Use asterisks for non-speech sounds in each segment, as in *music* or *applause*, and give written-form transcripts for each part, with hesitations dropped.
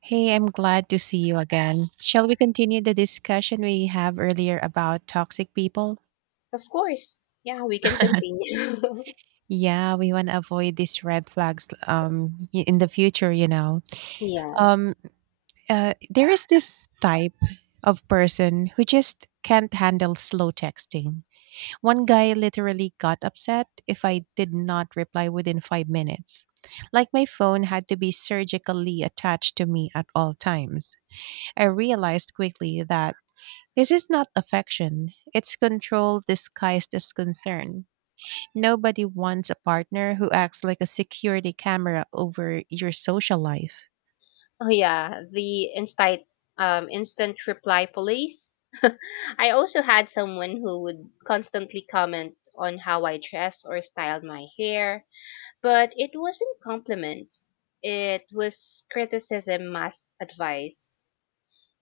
Hey, I'm glad to see you again. Shall we continue the discussion we have earlier about toxic people? Of course. Yeah, we can *laughs* continue. *laughs* Yeah, we want to avoid these red flags in the future, you know. Yeah. Um there is this type of person who just can't handle slow texting. One guy literally got upset if I did not reply within 5 minutes. Like my phone had to be surgically attached to me at all times. I realized quickly that this is not affection, it's control disguised as concern. Nobody wants a partner who acts like a security camera over your social life. Oh yeah, the instant instant reply police. I also had someone who would constantly comment on how I dress or styled my hair, but it wasn't compliments. It was criticism masked advice.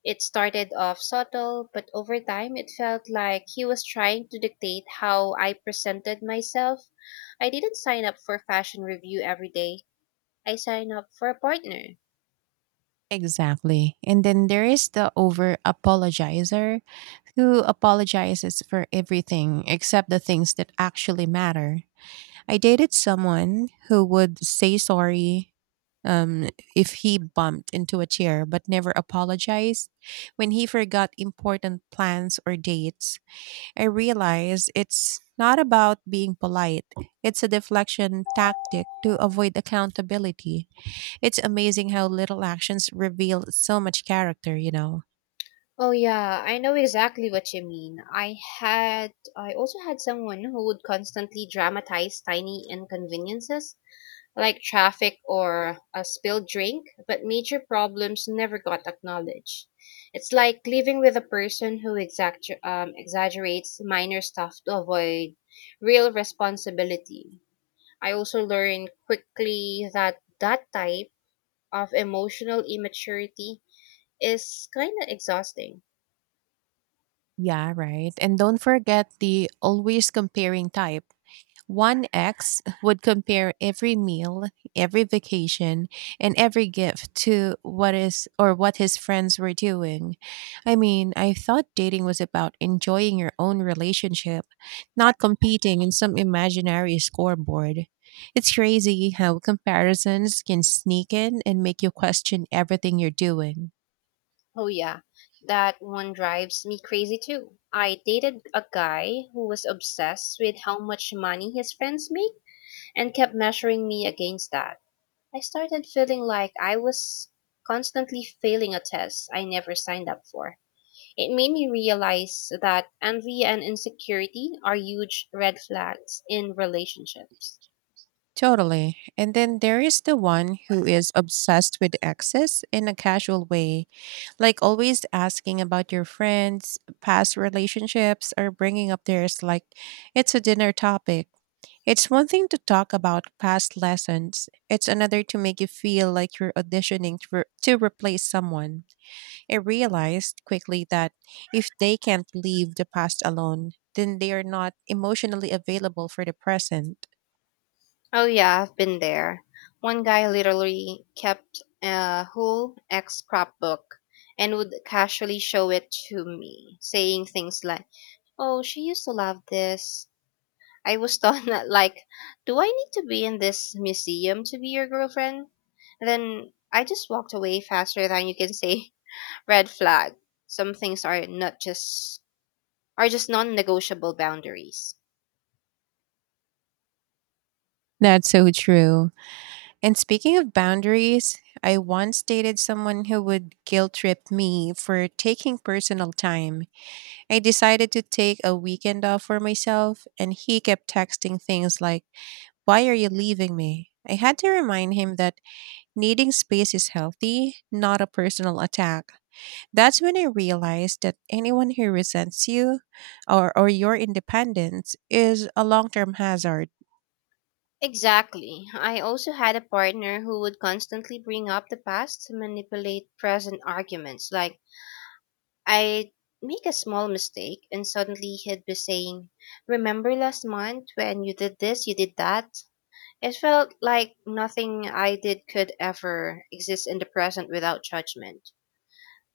It started off subtle, but over time it felt like he was trying to dictate how I presented myself. I didn't sign up for fashion review every day. I sign up for a partner. Exactly. And then there is the over apologizer who apologizes for everything except the things that actually matter. I dated someone who would say sorry um, if he bumped into a chair but never apologized when he forgot important plans or dates. I realize it's not about being polite. It's a deflection tactic to avoid accountability. It's amazing how little actions reveal so much character, you know. Oh yeah, I know exactly what you mean. I also had someone who would constantly dramatize tiny inconveniences like traffic or a spilled drink, but major problems never got acknowledged. It's like living with a person who exaggerates minor stuff to avoid real responsibility. I also learned quickly that that type of emotional immaturity is kind of exhausting. Yeah, right. And don't forget the always comparing type. One ex would compare every meal, every vacation, and every gift to what is or what his friends were doing. I mean, I thought dating was about enjoying your own relationship, not competing in some imaginary scoreboard. It's crazy how comparisons can sneak in and make you question everything you're doing. Oh, yeah. That one drives me crazy too. I dated a guy who was obsessed with how much money his friends make and kept measuring me against that. I started feeling like I was constantly failing a test I never signed up for. It made me realize that envy and insecurity are huge red flags in relationships. Totally. And then there is the one who is obsessed with exes in a casual way, like always asking about your friends, past relationships, or bringing up theirs like it's a dinner topic. It's one thing to talk about past lessons, it's another to make you feel like you're auditioning to, to replace someone. I realized quickly that if they can't leave the past alone, then they are not emotionally available for the present. Oh yeah, I've been there. One guy literally kept a whole ex scrapbook and would casually show it to me, saying things like, "Oh, she used to love this." I was thought *laughs* that like, "Do I need to be in this museum to be your girlfriend?" Then I just walked away faster than you can say *laughs* red flag. Some things are not just Are just non-negotiable boundaries. That's so true. And speaking of boundaries, I once dated someone who would guilt trip me for taking personal time. I decided to take a weekend off for myself, and he kept texting things like, "Why are you leaving me?" I had to remind him that needing space is healthy, not a personal attack. That's when I realized that anyone who resents you or your independence is a long term hazard. Exactly. I also had a partner who would constantly bring up the past to manipulate present arguments. Like, I'd make a small mistake, and suddenly he'd be saying, "Remember last month when you did this, you did that?" It felt like nothing I did could ever exist in the present without judgment.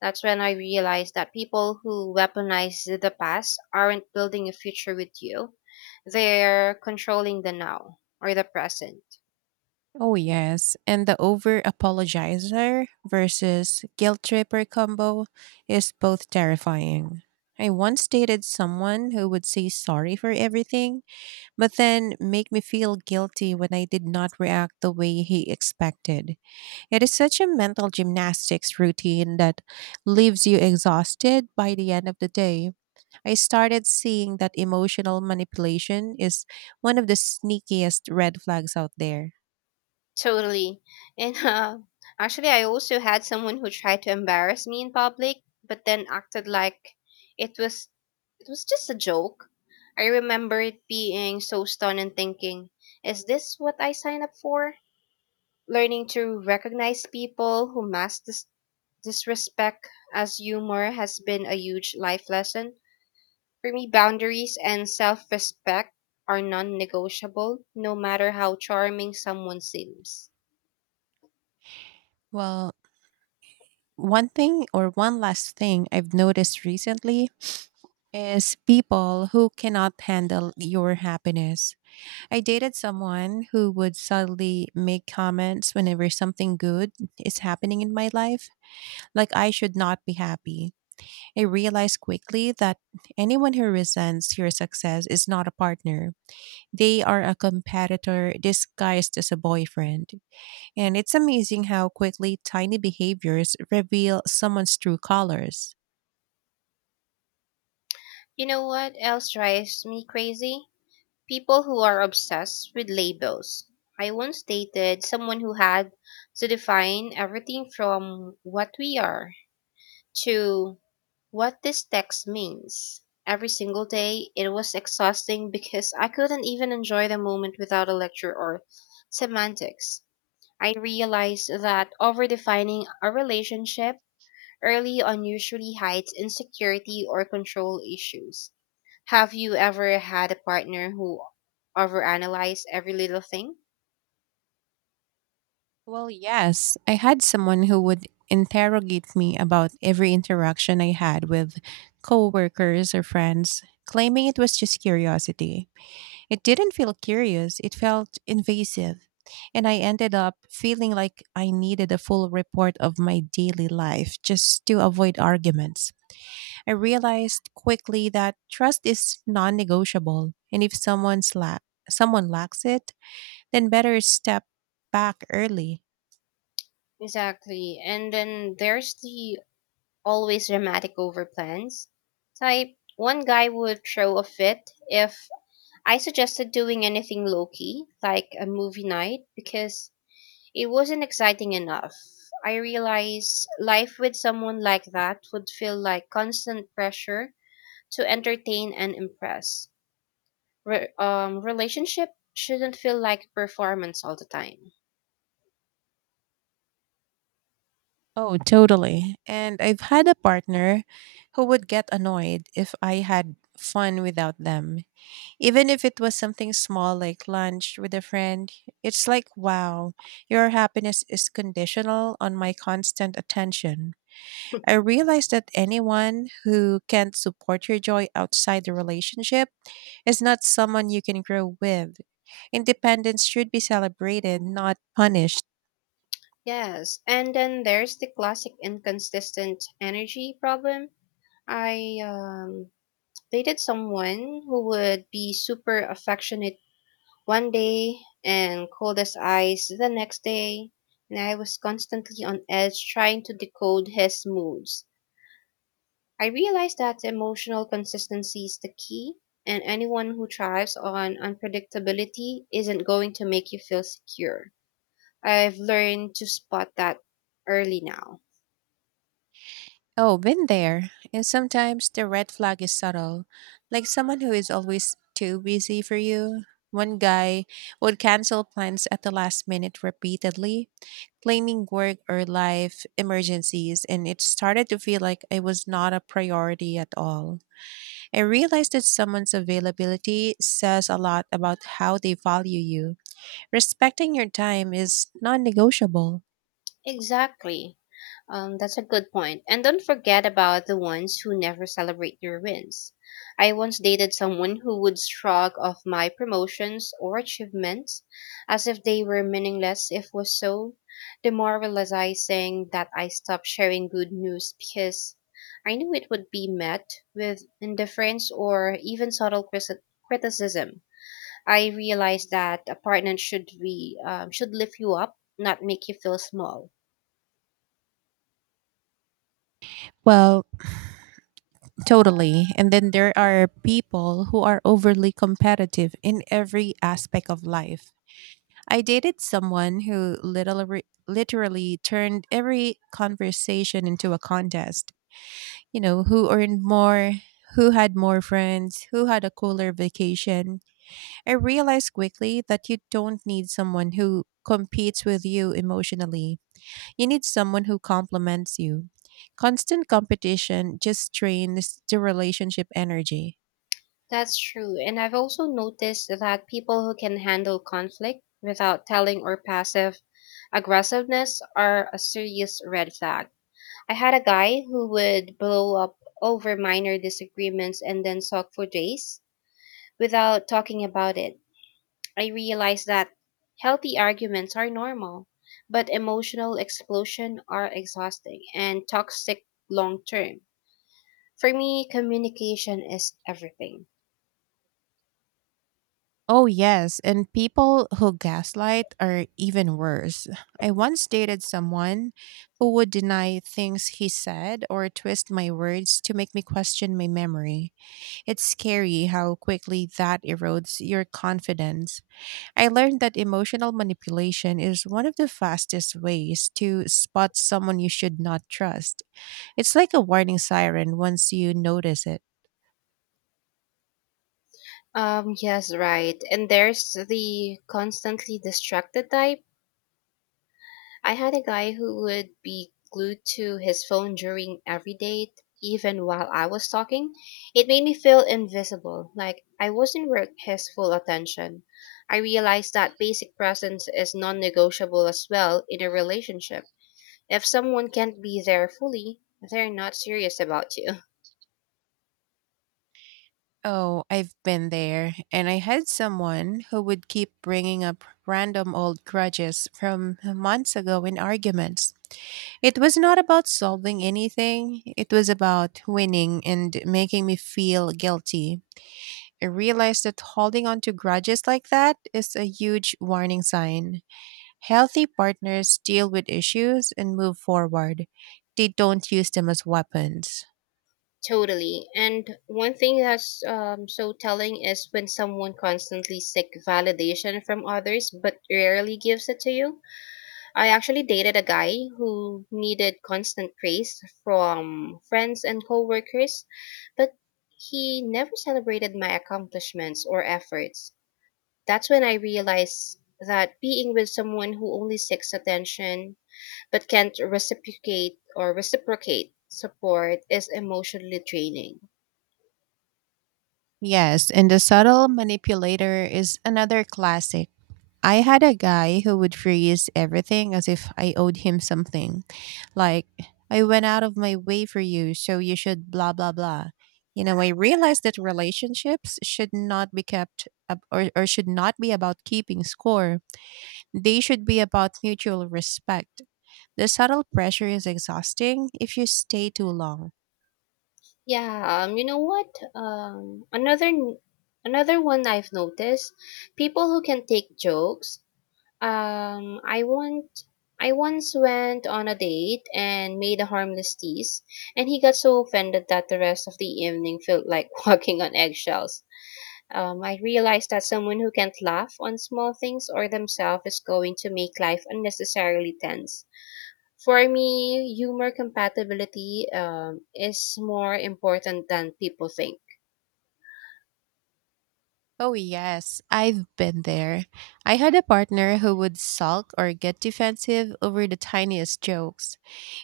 That's when I realized that people who weaponize the past aren't building a future with you. They're controlling the now or the present. Oh, yes. And the over apologizer versus guilt tripper combo is both terrifying. I once dated someone who would say sorry for everything, but then make me feel guilty when I did not react the way he expected. It is such a mental gymnastics routine that leaves you exhausted by the end of the day. I started seeing that emotional manipulation is one of the sneakiest red flags out there. Totally. And actually, I also had someone who tried to embarrass me in public, but then acted like it was it was just a joke. I remember it being so stunned and thinking, "Is this what I signed up for?" Learning to recognize people who mask disrespect as humor has been a huge life lesson. For me, boundaries and self-respect are non-negotiable, no matter how charming someone seems. Well, one thing or one last thing I've noticed recently is people who cannot handle your happiness. I dated someone who would suddenly make comments whenever something good is happening in my life, like I should not be happy. I realized quickly that anyone who resents your success is not a partner. They are a competitor disguised as a boyfriend. And it's amazing how quickly tiny behaviors reveal someone's true colors. You know what else drives me crazy? People who are obsessed with labels. I once dated someone who had to define everything from what we are to what this text means. Every single day, it was exhausting *laughs* because I couldn't even enjoy the moment without a lecture or semantics. I realized that overdefining a relationship early on usually hides insecurity or control issues. Have you ever had a partner who overanalyzed every little thing? Well, yes. I had someone who would interrogate me about every interaction I had with coworkers or friends, claiming it was just curiosity. It didn't feel curious, it felt invasive. And I ended up feeling like I needed a full report of my daily life just to avoid arguments. I realized quickly that trust is non negotiable. And if someone's la- someone lacks it, then better step back early. Exactly. And then there's the always dramatic over plans type. One guy would throw a fit if I suggested doing anything low key, like a movie night, because it wasn't exciting enough. I realized life with someone like that would feel like constant pressure to entertain and impress. Relationship shouldn't feel like performance all the time. Oh, totally. And I've had a partner who would get annoyed if I had fun without them. Even if it was something small like lunch with a friend, it's like, wow, your happiness is conditional on my constant attention. I *laughs* realize that anyone who can't support your joy outside the relationship is not someone you can grow with. Independence should be celebrated, not punished. Yes, and then there's the classic inconsistent energy problem. I dated someone who would be super affectionate one day and cold as ice the next day, and I was constantly on edge trying to decode his moods. I realized that emotional consistency is the key, and anyone who thrives on unpredictability isn't going to make you feel secure. I've learned to spot that early now. Oh, been there. And sometimes the red flag is subtle, like someone who is always too busy for you. One guy would cancel plans at the last minute repeatedly, claiming work or life emergencies, and it started to feel like I was not a priority at all. I realized that someone's availability says a lot about how they value you. Respecting your time is non negotiable. Exactly. That's a good point. And don't forget about the ones who never celebrate your wins. I once dated someone who would shrug off my promotions or achievements as if they were meaningless. If was so demoralizing that I stopped sharing good news because I knew it would be met with indifference or even subtle criticism. I realized that a partner should lift you up, not make you feel small. Well, totally. And then there are people who are overly competitive in every aspect of life. I dated someone who literally, literally turned every conversation into a contest. You know, who earned more, who had more friends, who had a cooler vacation. I realized quickly that you don't need someone who competes with you emotionally. You need someone who complements you. Constant competition just drains the relationship energy. That's true. And I've also noticed that people who can handle conflict without telling or passive aggressiveness are a serious red flag. I had a guy who would blow up over minor disagreements and then sulk for days without talking about it. I realized that healthy arguments are normal, but emotional explosion are exhausting and toxic long term. For me, communication is everything. Oh, yes. And people who gaslight are even worse. I once dated someone who would deny things he said or twist my words to make me question my memory. It's scary how quickly that erodes your confidence. I learned that emotional manipulation is one of the fastest ways to spot someone you should not trust. It's like a warning siren once you notice it. Yes, right. And there's the constantly distracted type. I had a guy who would be glued to his phone during every date, even while I was talking. It made me feel invisible, like I wasn't worth his full attention. I realized that basic presence is non negotiable as well in a relationship. If someone can't be there fully, they're not serious about you. Oh, I've been there. And I had someone who would keep bringing up random old grudges from months ago in arguments. It was not about solving anything, it was about winning and making me feel guilty. I realized that holding on to grudges like that is a huge warning sign. Healthy partners deal with issues and move forward, they don't use them as weapons. Totally. And one thing that's so telling is when someone constantly seek validation from others but rarely gives it to you. I actually dated a guy who needed constant praise from friends and coworkers, but he never celebrated my accomplishments or efforts. That's when I realized that being with someone who only seeks attention but can't reciprocate support is emotionally draining. Yes, and the subtle manipulator is another classic. I had a guy who would freeze everything as if I owed him something. Like, I went out of my way for you, so you should blah, blah, blah. You know, I realized that relationships should not be kept up or should not be about keeping score. They should be about mutual respect. The subtle pressure is exhausting if you stay too long. Yeah, you know what? Um, another n- Another one I've noticed, people who can take jokes. Um, I want I once went on a date and made a harmless tease, and he got so offended that the rest of the evening felt like *laughs* walking on eggshells. I realized that someone who can't laugh on small things or themselves is going to make life unnecessarily tense. For me, humor compatibility is more important than people think. Oh, yes, I've been there. I had a partner who would sulk or get defensive over the tiniest jokes,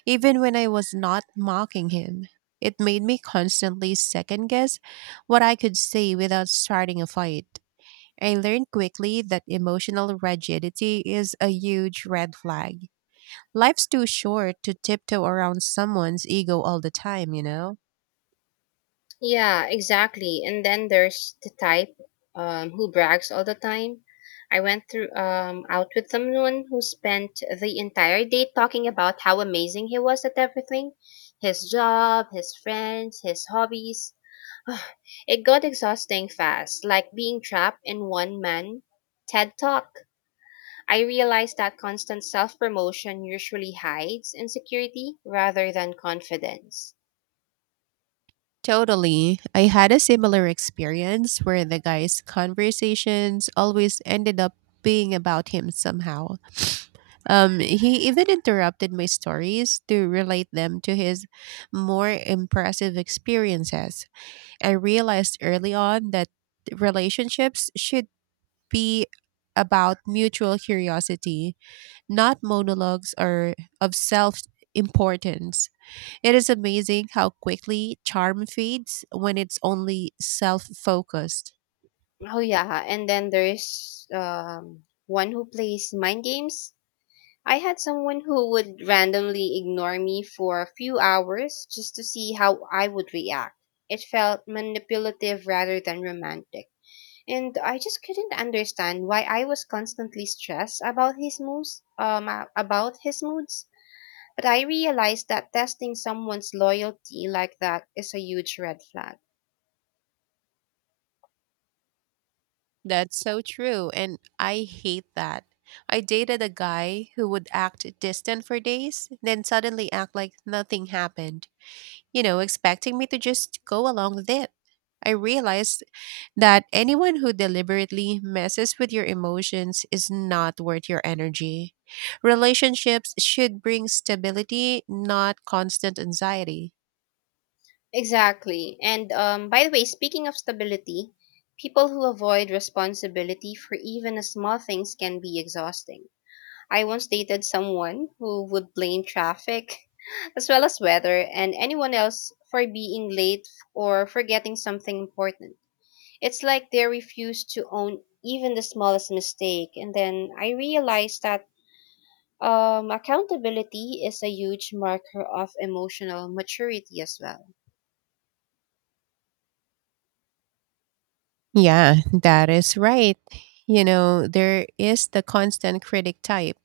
even when I was not mocking him. It made me constantly second guess what I could say without starting a fight. I learned quickly that emotional rigidity is a huge red flag. Life's too short to tiptoe around someone's ego all the time, you know? Yeah, exactly. And then there's the type who brags all the time. I went through out with someone who spent the entire day talking about how amazing he was at everything, his job, his friends, his hobbies. *sighs* It got exhausting fast, like being trapped in one man TED Talk. I realized that constant self promotion usually hides insecurity rather than confidence. Totally. I had a similar experience where the guy's conversations always ended up being about him somehow. He even interrupted my stories to relate them to his more impressive experiences. I realized early on that relationships should be about mutual curiosity, not monologues or of self importance. It is amazing how quickly charm fades when it's only self focused. Oh, yeah. And then there's one who plays mind games. I had someone who would randomly ignore me for a few hours just to see how I would react. It felt manipulative rather than romantic. And I just couldn't understand why I was constantly stressed about his moods. But I realized that testing someone's loyalty like that is a huge red flag. That's so true, and I hate that. I dated a guy who would act distant for days, then suddenly act like nothing happened, you know, expecting me to just go along with it. I realized that anyone who deliberately messes with your emotions is not worth your energy. Relationships should bring stability, not constant anxiety. Exactly. And By the way, speaking of stability, people who avoid responsibility for even a small things can be exhausting. I once dated someone who would blame traffic *laughs* as well as weather and anyone else for being late or forgetting something important. It's like they refuse to own even the smallest mistake. And then I realized that accountability is a huge marker of emotional maturity as well. Yeah, that is right. You know, there is the constant critic type.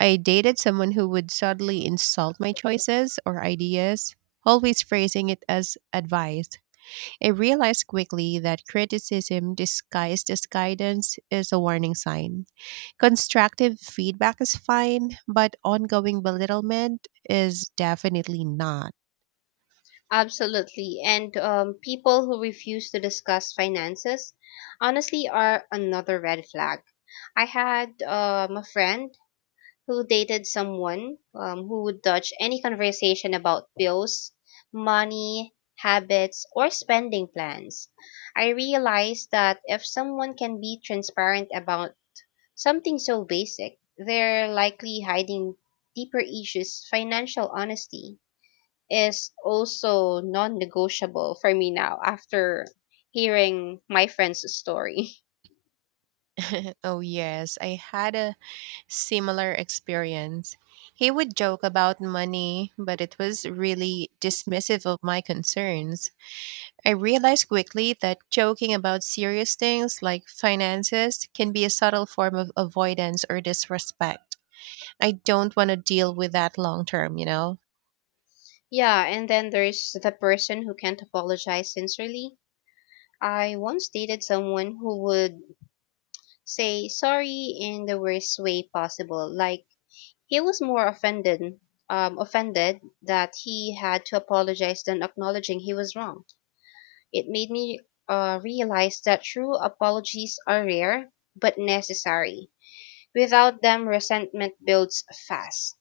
I dated someone who would subtly insult my choices or ideas, always phrasing it as advice. I realized quickly that criticism disguised as guidance is a warning sign. Constructive feedback is fine, but ongoing belittlement is definitely not. Absolutely. And people who refuse to discuss finances honestly are another red flag. I had a friend who dated someone who would dodge any conversation about bills, money, habits, or spending plans. I realized that if someone can be transparent about something so basic, they're likely hiding deeper issues. Financial honesty is also non negotiable for me now after hearing my friend's story. *laughs* Oh, yes, I had a similar experience. He would joke about money, but it was really dismissive of my concerns. I realized quickly that joking about serious things like finances can be a subtle form of avoidance or disrespect. I don't want to deal with that long term, you know? Yeah, and then there's the person who can't apologize sincerely. I once dated someone who would say sorry in the worst way possible. Like he was more offended that he had to apologize than acknowledging he was wrong. It made me realize that true apologies are rare but necessary. Without them, resentment builds fast.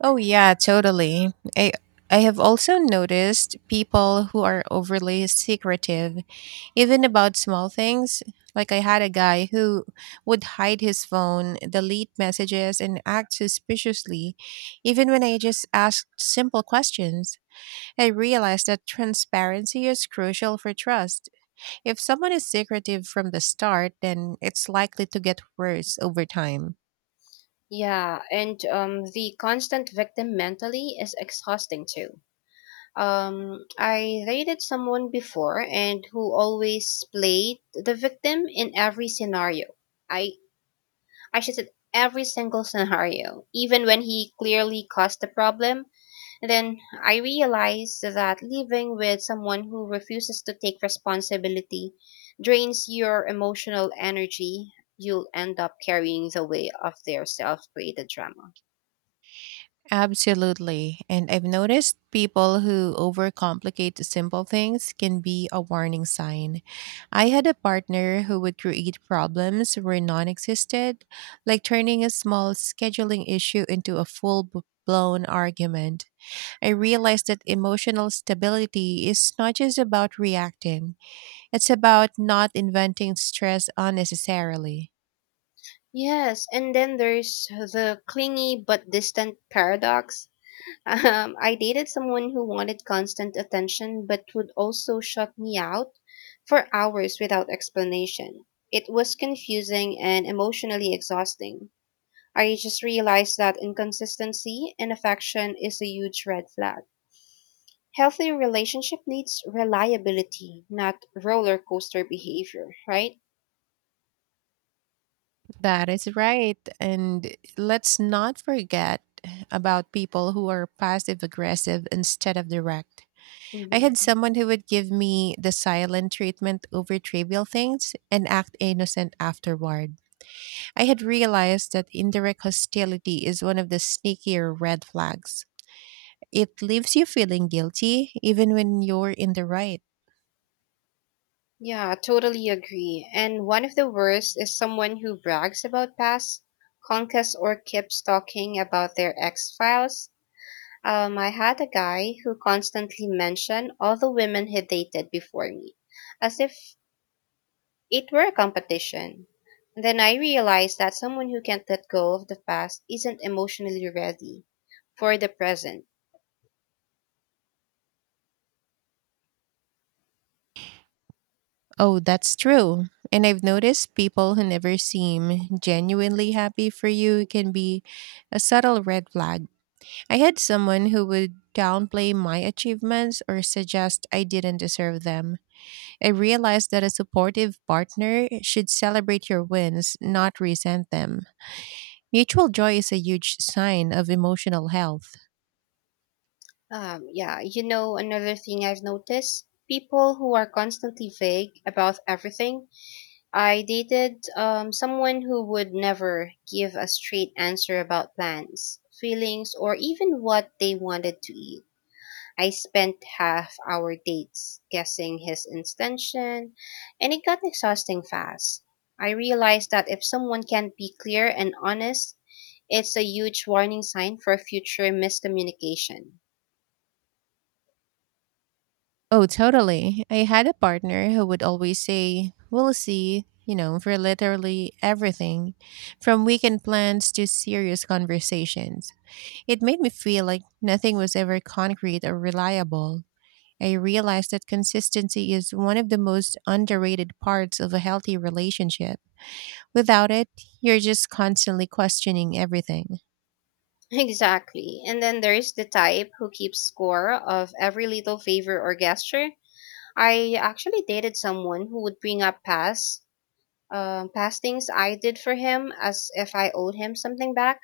Oh yeah, totally. I I have also noticed people who are overly secretive, even about small things. Like I had a guy who would hide his phone, delete messages, and act suspiciously, even when I just asked simple questions. I realized that transparency is crucial for trust. If someone is secretive from the start, then it's likely to get worse over time. Yeah, and The constant victim mentally is exhausting too. I rated someone before and who always played the victim in every scenario. I I should say every single scenario, even when he clearly caused the problem. Then I realized that living with someone who refuses to take responsibility drains your emotional energy. You'll end up carrying the weight of their self-created drama. Absolutely. And I've noticed people who overcomplicate the simple things can be a warning sign. I had a partner who would create problems where none existed, like turning a small scheduling issue into a full blown argument. I realized that emotional stability is not just about reacting, it's about not inventing stress unnecessarily. Yes, and then there's the clingy but distant paradox. *laughs* I dated someone who wanted constant attention but would also shut me out for hours without explanation. It was confusing and emotionally exhausting. I just realized that inconsistency in affection is a huge red flag. Healthy relationship needs reliability, not roller coaster behavior, right? That is right. And let's not forget about people who are passive aggressive instead of direct. I had Hmm. someone who would give me the silent treatment over trivial things and act innocent afterward. I had realized that indirect hostility is one of the sneakier red flags. It leaves you feeling guilty even when you're in the right. Yeah, totally agree. And one of the worst is someone who brags about past conquests or keeps talking about their ex files. I had a guy who constantly mentioned all the women he dated before me, as if it were a competition. Then I realized that someone who can't let go of the past isn't emotionally ready for the present. Oh, that's true. And I've noticed people who never seem genuinely happy for you can be a subtle red flag. I had someone who would downplay my achievements or suggest I didn't deserve them. I realized that a supportive partner should celebrate your wins, not resent them. Mutual joy is a huge sign of emotional health. Yeah, you know, another thing I've noticed people who are constantly vague about everything. I dated someone who would never give a straight answer about plans, feelings, or even what they wanted to eat. I spent half our dates guessing his intention, and it got exhausting fast. I realized that if someone can't be clear and honest, it's a huge warning sign for future miscommunication. *laughs* Oh, totally. I had a partner who would always say, "We'll see," you know, for literally everything, from weekend plans to serious conversations. It made me feel like nothing was ever concrete or reliable. I realized that consistency is one of the most underrated parts of a healthy relationship. Without it, you're just constantly questioning everything. Exactly. And then there is the type who keeps score of every little favor or gesture. I actually dated someone who would bring up past things I did for him as if I owed him something back.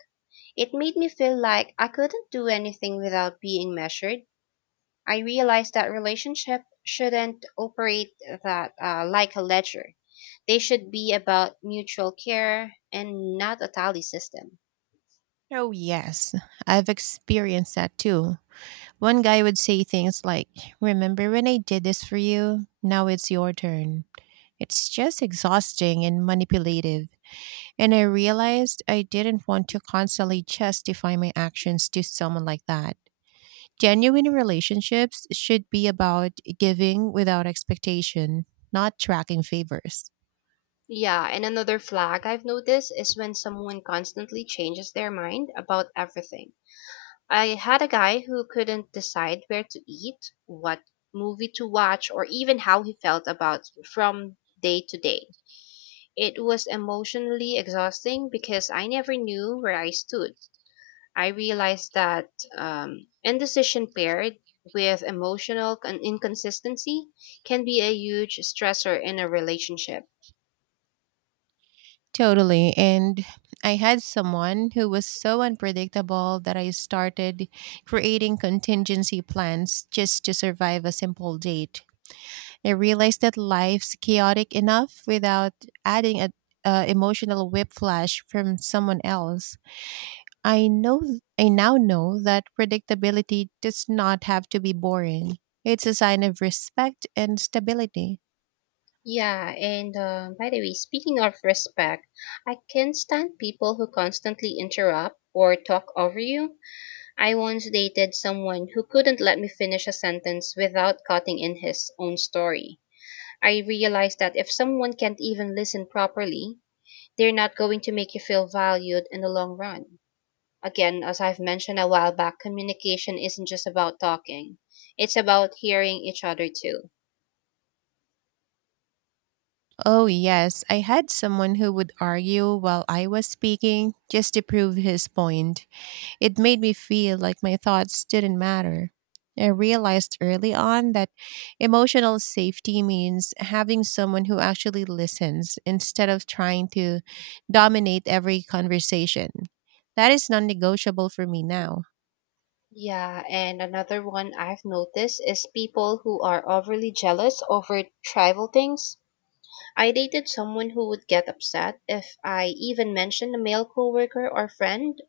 It made me feel like I couldn't do anything without being measured. I realized that relationship shouldn't operate that like a ledger. They should be about mutual care and not a tally system. Oh, yes, I've experienced that too. One guy would say things like, "Remember when I did this for you? Now it's your turn." It's just exhausting and manipulative. And I realized I didn't want to constantly justify my actions to someone like that. Genuine relationships should be about giving without expectation, not tracking favors. Yeah, and another flag I've noticed is when someone constantly changes their mind about everything. I had a guy who couldn't decide where to eat, what movie to watch, or even how he felt about from day to day. It was emotionally exhausting because I never knew where I stood. I realized that indecision paired with emotional inconsistency can be a huge stressor in a relationship. Totally. And I had someone who was so unpredictable that I started creating contingency plans just to survive a simple date. I realized that life's chaotic enough without adding a emotional whiplash from someone else. I know I now know that predictability does not have to be boring. It's a sign of respect and stability. Yeah, and By the way, speaking of respect, I can't stand people who constantly interrupt or talk over you. I once dated someone who couldn't let me finish a sentence without cutting in his own story. I realized that if someone can't even listen properly, they're not going to make you feel valued in the long run. Again, as I've mentioned a while back, communication isn't just about talking, it's about hearing each other too. Oh, yes, I had someone who would argue while I was speaking just to prove his point. It made me feel like my thoughts didn't matter. I realized early on that emotional safety means having someone who actually listens instead of trying to dominate every conversation. That is non negotiable for me now. Yeah, and another one I've noticed is people who are overly jealous over trivial things. I dated someone who would get upset if I even mentioned a male coworker or friend.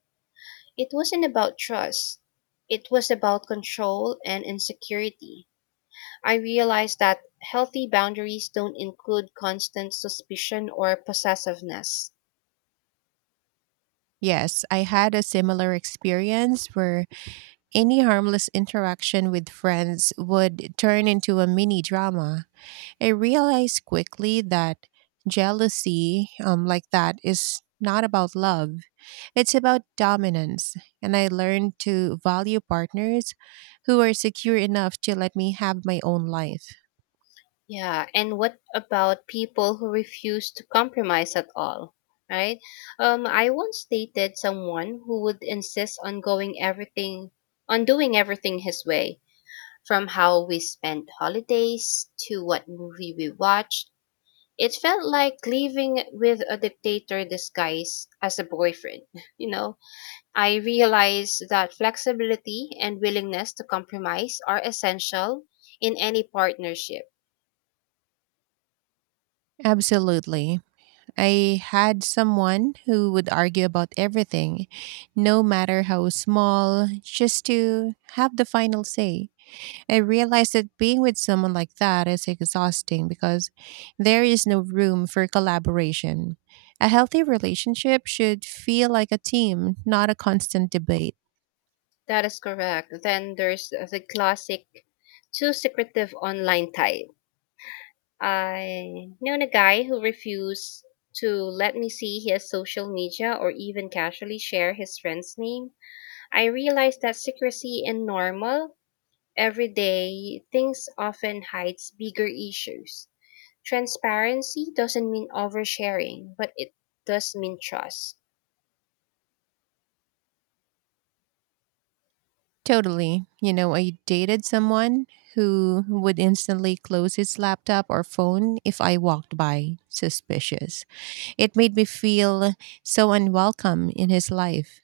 It wasn't about trust. It was about control and insecurity. I realized that healthy boundaries don't include constant suspicion or possessiveness. Yes, I had a similar experience where any harmless interaction with friends would turn into a mini drama. I realized quickly that jealousy, like that, is not about love, it's about dominance. And I learned to value partners who are secure enough to let me have my own life. Yeah, and what about people who refuse to compromise at all? Right? I once dated someone who would insist on on doing everything his way, from how we spent holidays to what movie we watched. It felt like living with a dictator disguised as a boyfriend. *laughs* You know, I realized that flexibility and willingness to compromise are essential in any partnership. Absolutely. I had someone who would argue about everything, no matter how small, just to have the final say. I realized that being with someone like that is exhausting because there is no room for collaboration. A healthy relationship should feel like a team, not a constant debate. That is correct. Then there's the classic too secretive online type. I known a guy who refused to let me see his social media or even casually share his friend's name. I realized that secrecy in normal, everyday things often hides bigger issues. Transparency doesn't mean oversharing, but it does mean trust. Totally. You know, I dated someone who would instantly close his laptop or phone if I walked by. Suspicious. It made me feel so unwelcome in his life.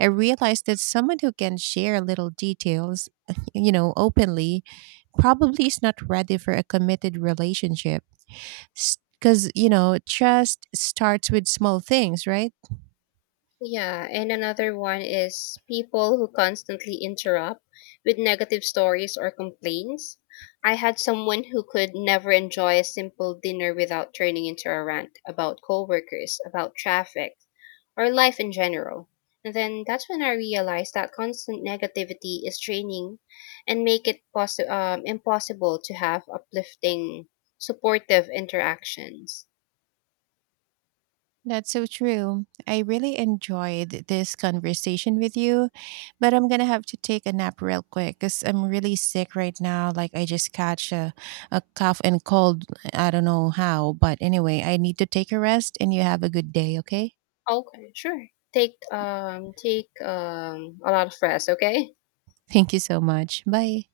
I realized that someone who can share little details, *laughs* you know, openly, probably is not ready for a committed relationship. Because, you know, trust starts with small things, right? Yeah, and another one is people who constantly interrupt with negative stories or complaints. I had someone who could never enjoy a simple dinner without turning into a rant about coworkers, about traffic, or life in general. And then that's when I realized that constant negativity is draining and make it impossible to have uplifting, supportive interactions. That's so true. I really enjoyed this conversation with you, but I'm gonna have to take a nap real quick because I'm really sick right now. Like, I just catch a cough and cold. I don't know how, but anyway, I need to take a rest and you have a good day, okay? Okay, sure. Take a lot of rest, okay? Thank you so much. Bye.